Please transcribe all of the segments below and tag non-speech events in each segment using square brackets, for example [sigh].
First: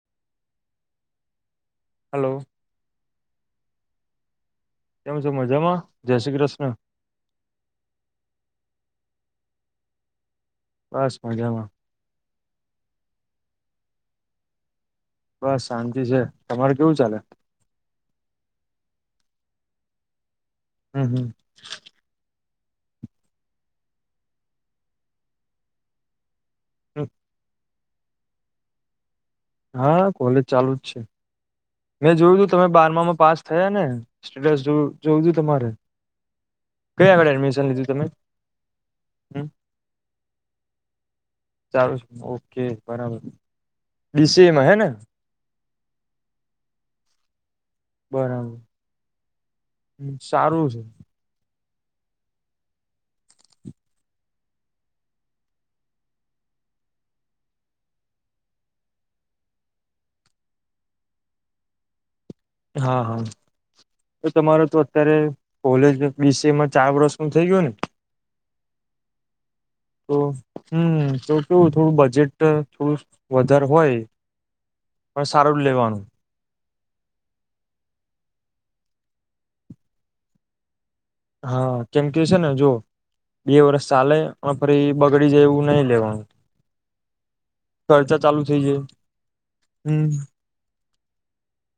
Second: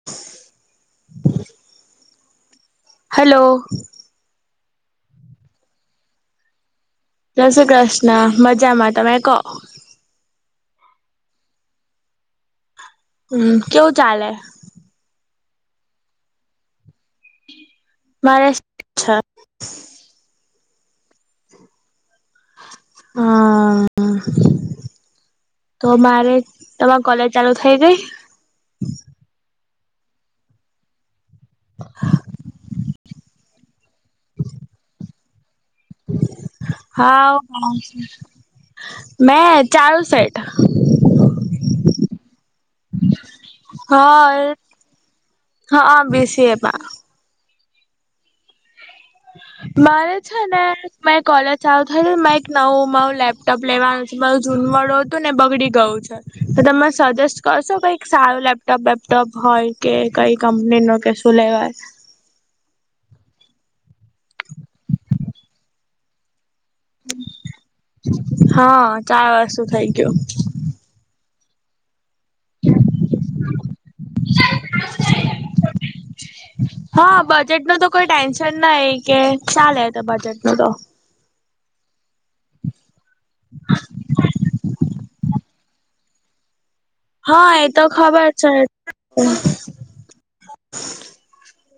[inaudible] Hello hello તેમ છો મજામાં જય શ્રી કૃષ્ણ જ શું કૃષ્ણ મજામાં તમે કહો પાસ પા જમાં હમ કેવું ચાલે બસ શાંતિ છે તમારે કેવું ચાલે બારસ છ હમ હમ હા તો મારે તમાર હમ કોલેજ ચાલુ થઈ ગઈ હા કોલેજ ચાલુ જ છે મેં જોયું તું તમે બારમામાં પાસ થયા ને સ્ટેટસ જોયું તું તમારે કઈ આગળ હા [unintelligible] એડમિશન લીધું તમે હમ મેં ચારું સેટ ચાલું ઓકે બરાબર બી શી હા એ માં હે ને હા બેસીએ પા બરાબર હમ, મારે છે ને સારું મે કોલેજ ચાલુ થાયને મારે એક નવું માવું લેપટોપ લેવાનું છે મારું જૂનું વાળુ હતું ને બગડી ગયું છે તો તમે સજેસ્ટ કરશો કઈ સારું લેપટોપ વેપટોપ હોય કે કઈ કંપની ન કે તલેવા હા હા તો તમારો તો અત્યારે કોલેજ વિસેમાં ચા વરસ નું થઈ ગયું ને હા ચાર વર્ષ થઈ ગયું તો હમ તો કેવું થોડું બજેટ થોડું વધારે હોય તો સારું જ લેવાનું હા બજેટ નું તો કોઈ ટેન્શન ના કે ચાલેે તો બજેટ નું તો હા કેમ કે છે ને જો બે વરષ ચાલે અને ફરી બગડી જાય એવું નહી લેવાનું હા એ તો ખર્ચા ખબર ચાલુ છે થઈ જાય હમ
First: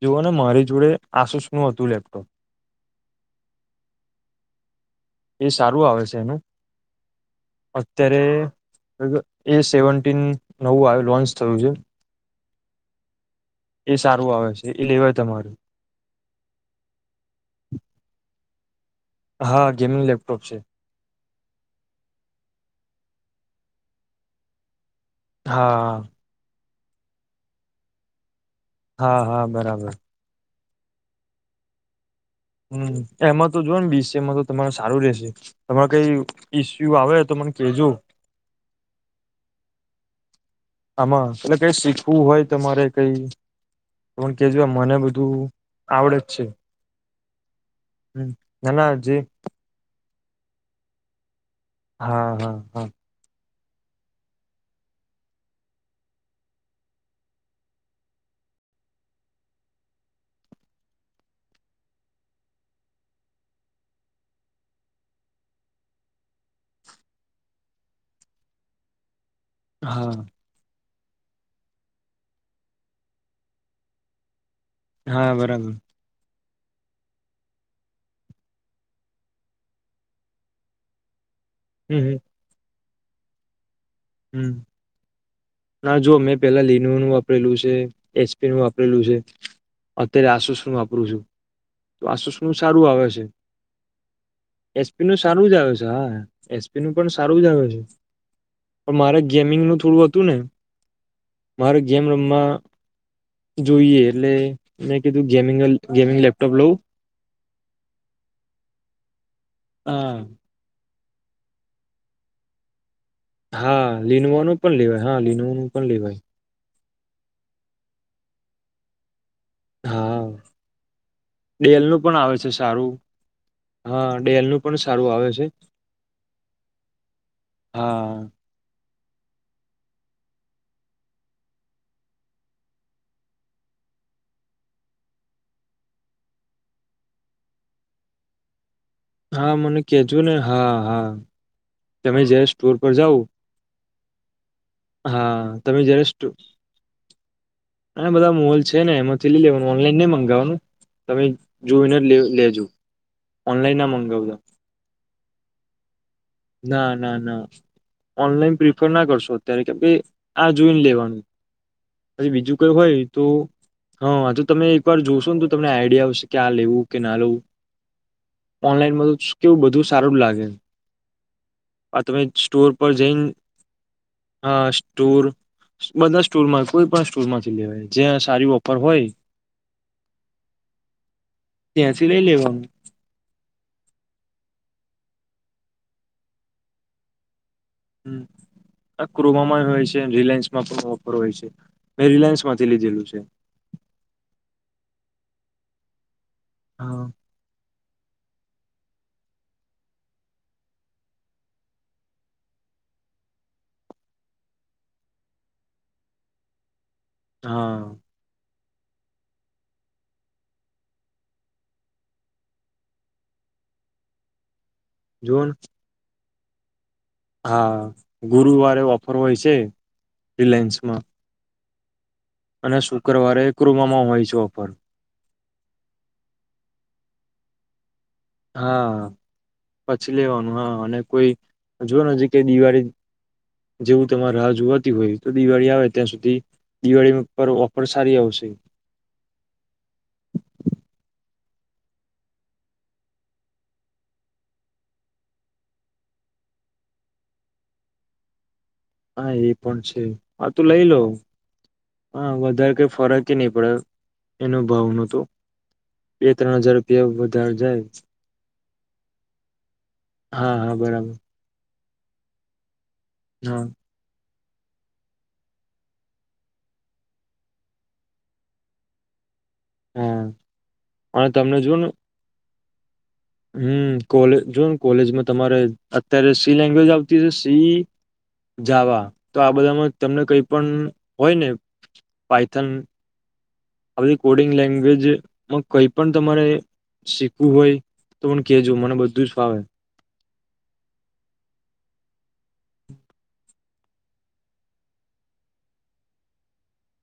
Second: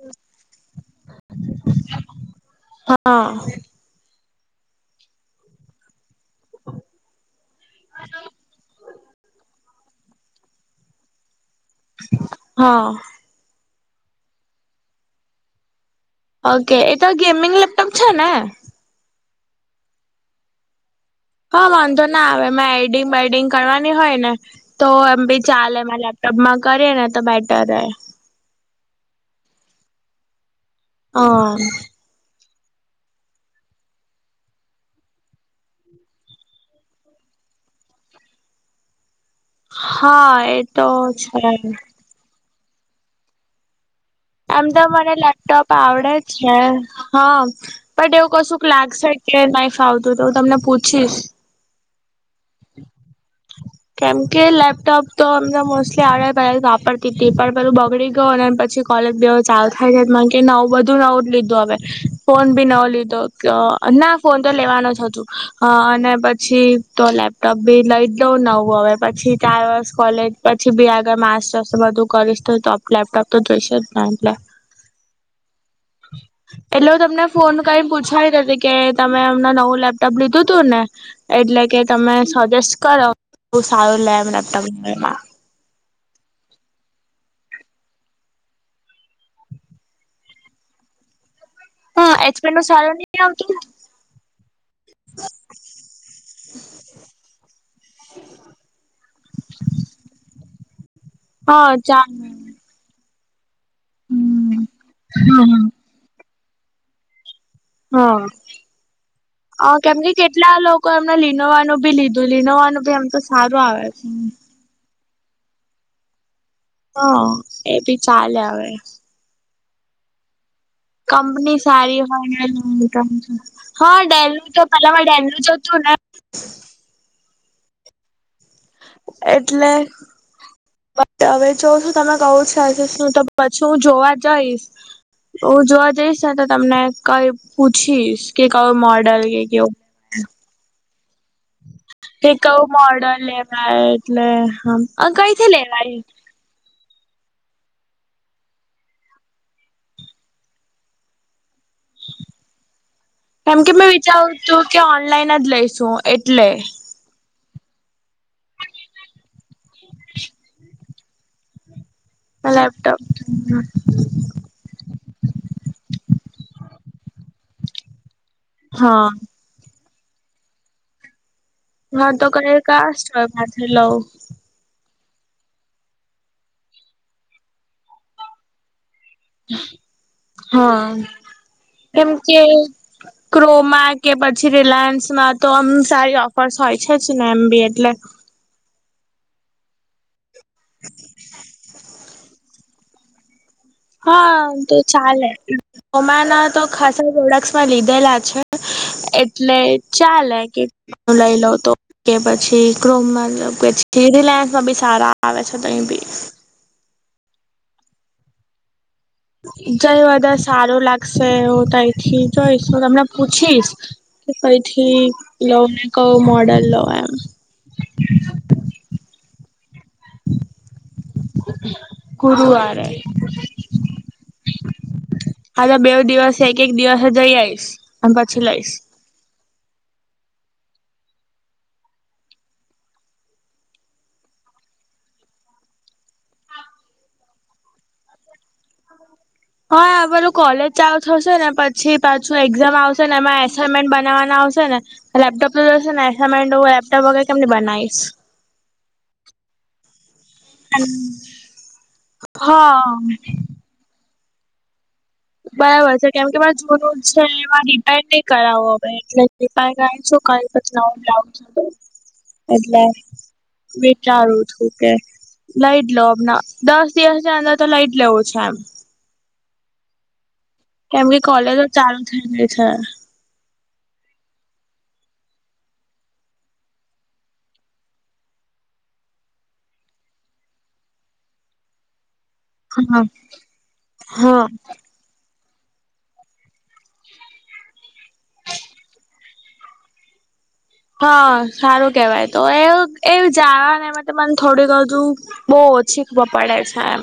એવો ને મારી જોડે આસુસ નું હતું લેપટોપ હા એ સારું આવે છે એનું અત્યારે એ સેવન નવું આવ લોન્ચ થયું છે હા એ સારું આવે છે એ લેવાય તમારું ઓકે એ તો ગેમિંગ લેપટોપ છે ને હા ગેમિંગ લેપટોપ છે હા વાંધો ના આવે મે એડિંગ બેેડિંગ કરવાની હોય ને તો એમ બી ચાલે હા મને ટબ્મા કરીએ ને તો બેટર રહે હા હા બરાબર અ હમ એમાં તો જો ને બીસ છે એમાં તો તમાર સારું રશે તમારે કઈ ઈસ્યુ આવે તો મને કેજો હા એતો છે તું હોય તો મારે કઈ પણ કેજો આમ તો મને બધું લેપટોપ આવડે છે હા બટ હમ એવું કશું ના ના લાગશે જે કે નહી ફાવતું તો હું તમને પૂછીશ હા હા હા કેમ કે લેપટોપ તો અમને મોસ્ટલી આવડતા પેંલા વાપરતી હતી પણ પેલું બગડી ગયો ને પછી કોલેજ બવ ચાલુ થાય નવું બધું નવ જ લીધું હવે ફોન ભી નવો લીધો તો ના ફોન તો લેવાનો જ હતું હ અને પછી તો લેપટોપ બી લઈ જ લઉં ના હવે પછી ચાર વર્ષ હા કોલેજ પછી બી આગળ માસ્ટર્સ બધું કરીશ તો તો લેપટોપ તો જોઈશે જ ને એટલે હા બરાબર એટલે હ તમને ફોન કરીને પૂછાયી હતી કે તમે એમને નવું લેપટોપ લીધું તું ને એટલે કે હમ તમે હમ સજેસ્ટ કરો બ સારું લેમ હમ લેપપમાં ના જો મેં પેલા લીનો નું વાપરેલું છે એસપી નું વાપરેલું છે અત્યારે આસૂસણું વાપરું છું તો હા એચપે આસૂસણું નું સારું આવે નહી છે આવતું એસપી નું સારું જ આવે છે હા એસપી નું પણ સારું જ આવે છે પણ મારે ગેમિંગનું થોડું હતું ને હા મારે ગેમ ચાર રમમાં મહિને જોઈએ એટલે મેં કીધું ગેમંગ હમ ગેમિંગ લેપટોપ લઉં હા કેમ કે કેટલા લોકો એમને લીનોવાનું ભી લીધું લીનોવાનું ભી એમ તો સારું આવે હા છે લીનોવાનું પણ લેવાય હા લીનું પણ લેવાય હા એ ભી ચાલે હવે હા કંપની સારી ડેલનું પણ આવે છે હોય સારું હા ડેલનું તો પણ પેલામાં સારું આવે ડેલનું છે જ હતું ને હા એટલે હવે જો શું તમે કઉ છ હું તો પછી હું જોવા જઈશ હ જોવા જઈશ ને તો તમને કઈ પૂછીશ કે કયો મળે હા મને કેજો ને હા હા તમે એ જયારે કવું સ્ટોર પર મોડર જાવ લેવાય એટલે હ હા કઈથી તમે લેવાય જયારે બધા મોલ છે ને એમાંથી લઈ લેવાનું ઓનલાઈન ન મગાવવાનું તમે જોઓને લેજો કેમ કે ઓનલાઈન ના મેં વિચારું મંગાવતા તું કે ઓનલાઈન જ લઈસું એટલે ના ના ના ઓનલાઈન પ્રિફર ના કરશો અત્યારે કે ભાઈ આ જોઈને લેવાનું પછી બીજું કઈ હોય લેપટોપ તો હા તો તમે એક વાર જોશો ને તો તમને આઈડિયા આવશે કે આ લેવું કે ના લેવું ઓનલાઈન હા તો કેવું બધું સારું જ લાગે આ હા તમે તો ક સ્ટોર પર કતોય જઈને માછર લવું હા સૂર [unintelligible] બધા સ્ટોરમાં કોઈ પણ સ્ટોર માંથી લેવાય જ્યાં સારી ઓફર હોય હા ત્યાંથી કેમ લઈ કે લેવાનું ક્રોમા કે પછી રિલાયન્સમાં તો આમ સારી ઓફર્સ હોય છે જ ને એમ બી એટલે હમ, આ ક્રોમામાં હોય છે રિલાયન્સ માં પણ ઓફર હોય છે મેં રિલાયન્સ માંથી લીધેલું છે હા તો ચાલે હ રમાના તો હા ખાસા પ્રોડક્ટ લીધેલા છે એટલે ચાલે કેટું લઈ લઉ તો કે પછી ક્રોમબ કેછી રિલાયન્સમાં બી સારા આવે છે તહી બી હા જઈ બધા સારું લાગશે હું ત એથી જોઈશ હું તમને પૂછીશ કે કઈથી લોવ ને કયો મોડલ લો એમ હા ગુરુવારે ઓફર હોય છે રિલાયન્સમાં [inaudible] અને ગુરુવારે શુક્રવારે ક્રોમામાં હોય છે ઓફર હજુ બે દિવસ એક એક દિવસે જઈ આવીશ અને પછી લઈશ હા પછી લેવાનું હા અને કોઈ જોઓ નજીક કે દિવાળી જેવું તમારે રાહ જોવાતી હોય તો દિવાળી આવે ત્યાં સુધી દિવાળી પર ઓફર સારી આવશે હા આ પેલું કોલેજ ચાલ થ હશે ને પછી પાછું એક્ઝામ આવશે ને એમાં એસાઈનમેન્ટ બનાવવાના આવશે ને લેપટોપ તો જોશે ને એમેન્ડું લેપટોપ વગેર કેમ બનાવીશ હા એ પણ છે હા તો લઈ લો હા વધારે કઈ ફરકે નહી પડે એનો ભાવનો બરાબર છે. કેમ કે એમાં જૂનું છે. વધારે એમાં જાય રીપેયર નહી કરાવવો હ એટલે રીપેયર કરાયને સુ કરી હા હા પછી નવું જ બરાબર લાવું છે તો એટલે હા વિચારું છું કે લઈજ લઉં હમણાં દસ દિવસની અંદર તો લઈજ લેવું છે એમ હા કેમ કે અને કોલેજો ચાલુ થઈ ગઈ છે. હમ્મ કોલે જોને કોલેજમાં તમારે અત્યારે સી લેંગ્વેજ આવતી છે. સી ઈ જાવા તો આ બધામાં તમને કઈ પણ હોય ને હા અ હા કોડિંગ લેગ લેંગ્વેજ મા કઈ પણ તમારે શીખવું હોય તો મન કેજો મને બધું જ ફાવે હા સારું કેવાય તો એ એવુ જાણવા ને એમાંતો મને થોડુંક બધુ બહુ ઓછી ખબર પડે છે એમ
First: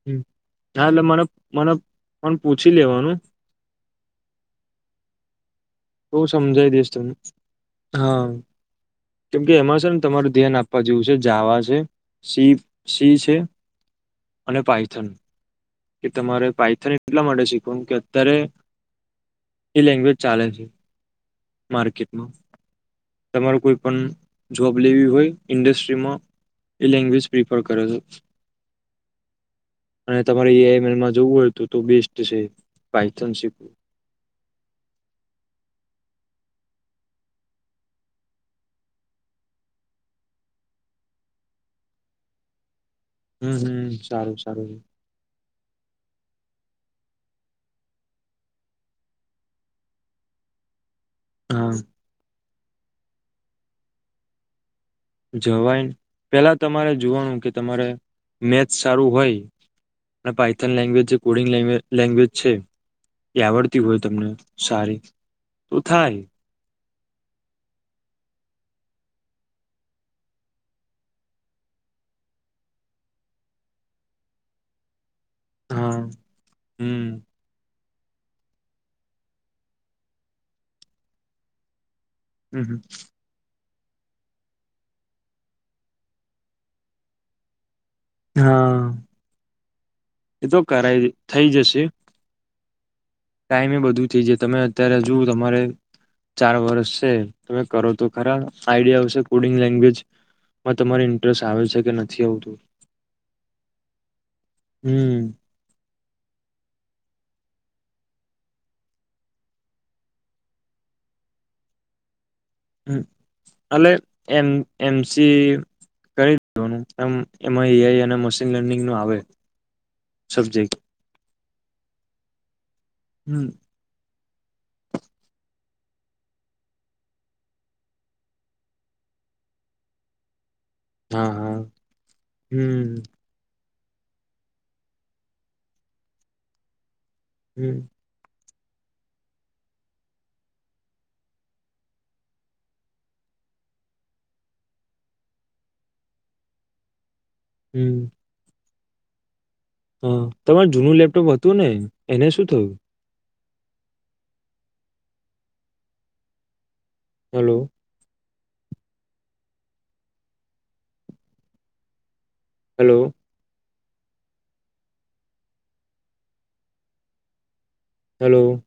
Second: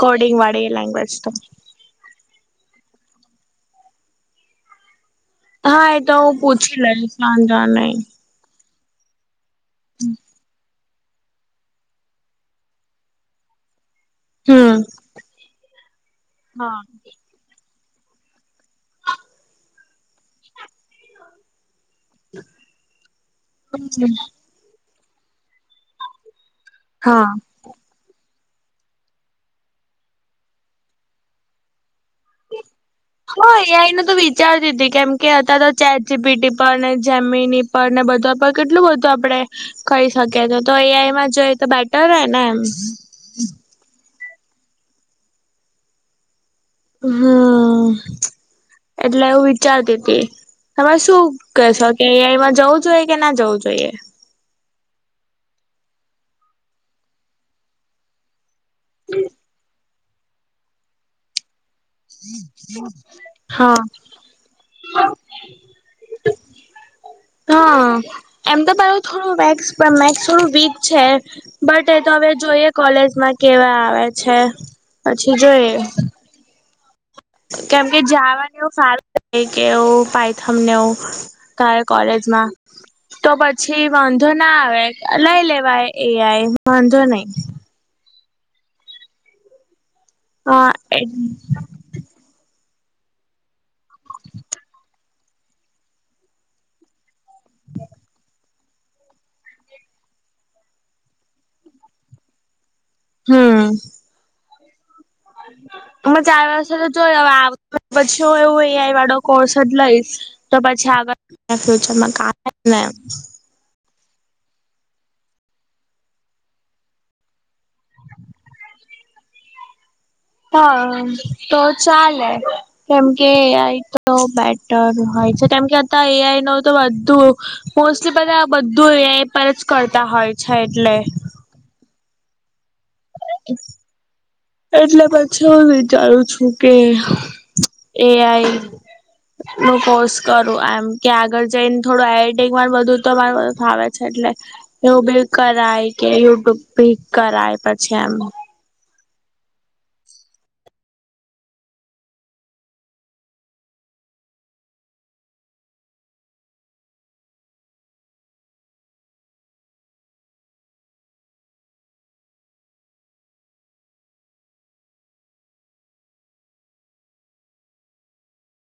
કોડિંગ વાળી લેંગ્વેજ તો પણ પૂછી લેવાનું હા એ તો હું સમજાઈ પૂછી દઈશ તમને લઈશ વાંધો નહીં હા કેમ કે એમાં છે. ને તમારું ધ્યાન આપવા જેવું છે. જાવા છે. સી સી છે. અને હમ પાઈથન કે તમારે હા પાઇથન એટલા માટે શીખવાનું કે અત્યારે એ લેંગ્વેજ ચાલે છે. માર્કેટમાં તમારું કોઈ પણ જોબ લેવી હોય ઇન્ડસ્ટ્રીમાં એ લેંગ્વેજ હા પ્ર.. કર અને તમારે એ આઈ મેલમાં જોવું હોય તો તો બેસ્ટ છે પાાયથન શીખવું ચાલતીધી કેમ કે અ હતા તો ચેટ જી પીટી પર ને જમીની પર ને બધા પર કેટલું બધું આપણે. કરી શકી તો તો એઆઈમાં જોઈ તો બેટર હ ને એમ હમ્મ હમ્મ સારું સારું હમ્મ એટલે એવું વિચારતી હતી તમારે શું હા કશો કે એ આઈ મા જવું જોઈએ કે ના જવું જોઈએ જવાય પેલા તમારે જોવાનું કે તમારે મેચ સારું હોય અને પઇથન લેંગ્વેજ છે. કોડિગ લેંગ્વેજ લેંગ્વેજ છે. એ હા આવડતી હોય તમને સારી તો થાય [inaudible] હ એમતો પેલું થોડુંક્ વેક્સ મેક્સ થોડું વીક છે. બટ એ તો હવે જોઈએ કોલેજમાં કેવા આવે છે. પછી જોયે હા હમ્મ કેમ કે જવાની એવું ફાવે નહીં કે એવું પઇથમને એવું કા કોલેજ હમ [unintelligible] તો પછી વાંધો ના આવે લઈ લેવાય એઆઈ વાંધો નહી હા એતો હા એ કરાય થઈ જશે ટાઈમ એ બધું થ જશે તમે અત્યારે જો તમારે ચાર વર્ષ છે. તમે કરો તો ખરા આઈડિયા આવશે કોડિંગ લેંગ્વેજમાં તમારે ઇન્ટરેસ્ટ આવે છે. કે નથી આવતું હમ્મ હમ્મ હ ચાર વર્ષ તો જો પછી હ એવું એઆઈ વાળો કોર્સ જ લઈશ તો પછી આગળ ફ્યુચરમાં કામ આવાને હલે એમ એમસી કરી દવાનું એ એમાં એ આઈ અને મશીન લર્નિંગ નું આવે સબ્જેક્ટ હા તો ચાલે કેમ કે હમ તો બેટર હોય છે કેમ કે આ એઆઈ ન તો બધું મોસ્ટલી પ બધું એઆઈ પર જ કરતા હોય છે એટલે હા હા હમ [inaudible] એટલે પછી હું વિચારું છું કે હમ એઆઈ નું કોર્સ કરું એમ કે આગળ જઈને થોડું આક માર બધું તો મારુંાવ છે એટલે એવું બી કરાય કે યુટ્યુબ ભી કરાય પછી હમ એમ હ તમાર જૂનું લેપટોપ હતું ને એને શું થયું હલો હલો હલો